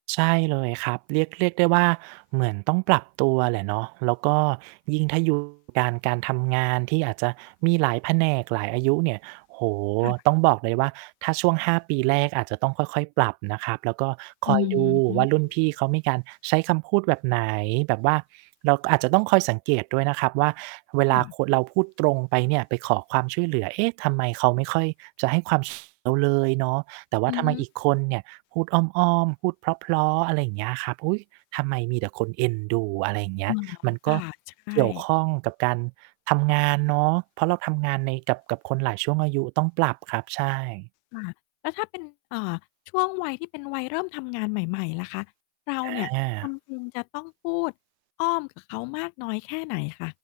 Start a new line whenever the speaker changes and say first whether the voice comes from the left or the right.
right: ใช่เลยครับ เรียก เรียกได้ว่า เหมือนต้องปรับตัวแหละเนาะ แล้วก็ยิ่งถ้า อยู่ การ การทำงานที่อาจจะมีหลายแผนกหลายอายุเนี่ย โอ้โฮ!
left: ค่ะ
right: ต้องบอกเลยว่า ถ้าช่วง 5 ปีแรกอาจจะต้องค่อย ๆ ปรับนะครับ แล้วก็ ค
left: อ
right: อย ดู
left: ื
right: ว่า รุ่น
left: ม
right: พี่เขามีการใช้คำพูดแบบไหน แบบว่า เราก็อาจจะต้องคอยสังเกตด้วยนะครับว่า เวลาคน เราพูดตรงไปเนี่ย ไปขอความช่วยเหลือ "เอ๊ะ ทำไมเขาไม่ค่อยจะให้ ความ เราเลยเนาะ แต่ว่
left: อ
right: า
left: ื
right: ท
left: อ
right: ำไม
left: ฮึ
right: อีกคนเนี่ยพูดอ้อม ๆ พูดเพราะ ๆ อะไรอย่างเงี้ยครับ อุ๊ย! ทำไมมีแต่คนเอ็นดู" อะไรอย่างเงี
left: อ
right: ้
left: ๋
right: ย
left: อ
right: มัน
left: ค
right: ก
left: ่
right: ็
left: ะ ใช
right: เกี่ยวข
left: ่
right: ้องกับการทำงานเนาะ เพราะเราทำงานในกับ กับคนหลายช่วงอายุต้องปรับครับ ใช่
left: ค่ะ แล้วถ้า เป็น เอ่อ ช่วงวัยที่เป็นวัยเริ่มทำงานใหม่ ๆ ล่ะคะ เรา
right: อ
left: เนี่ย จ
right: า
left: ำเป็นจะต้องพูดอ้อมกับเขามากน้อยแค่ไหนคะ?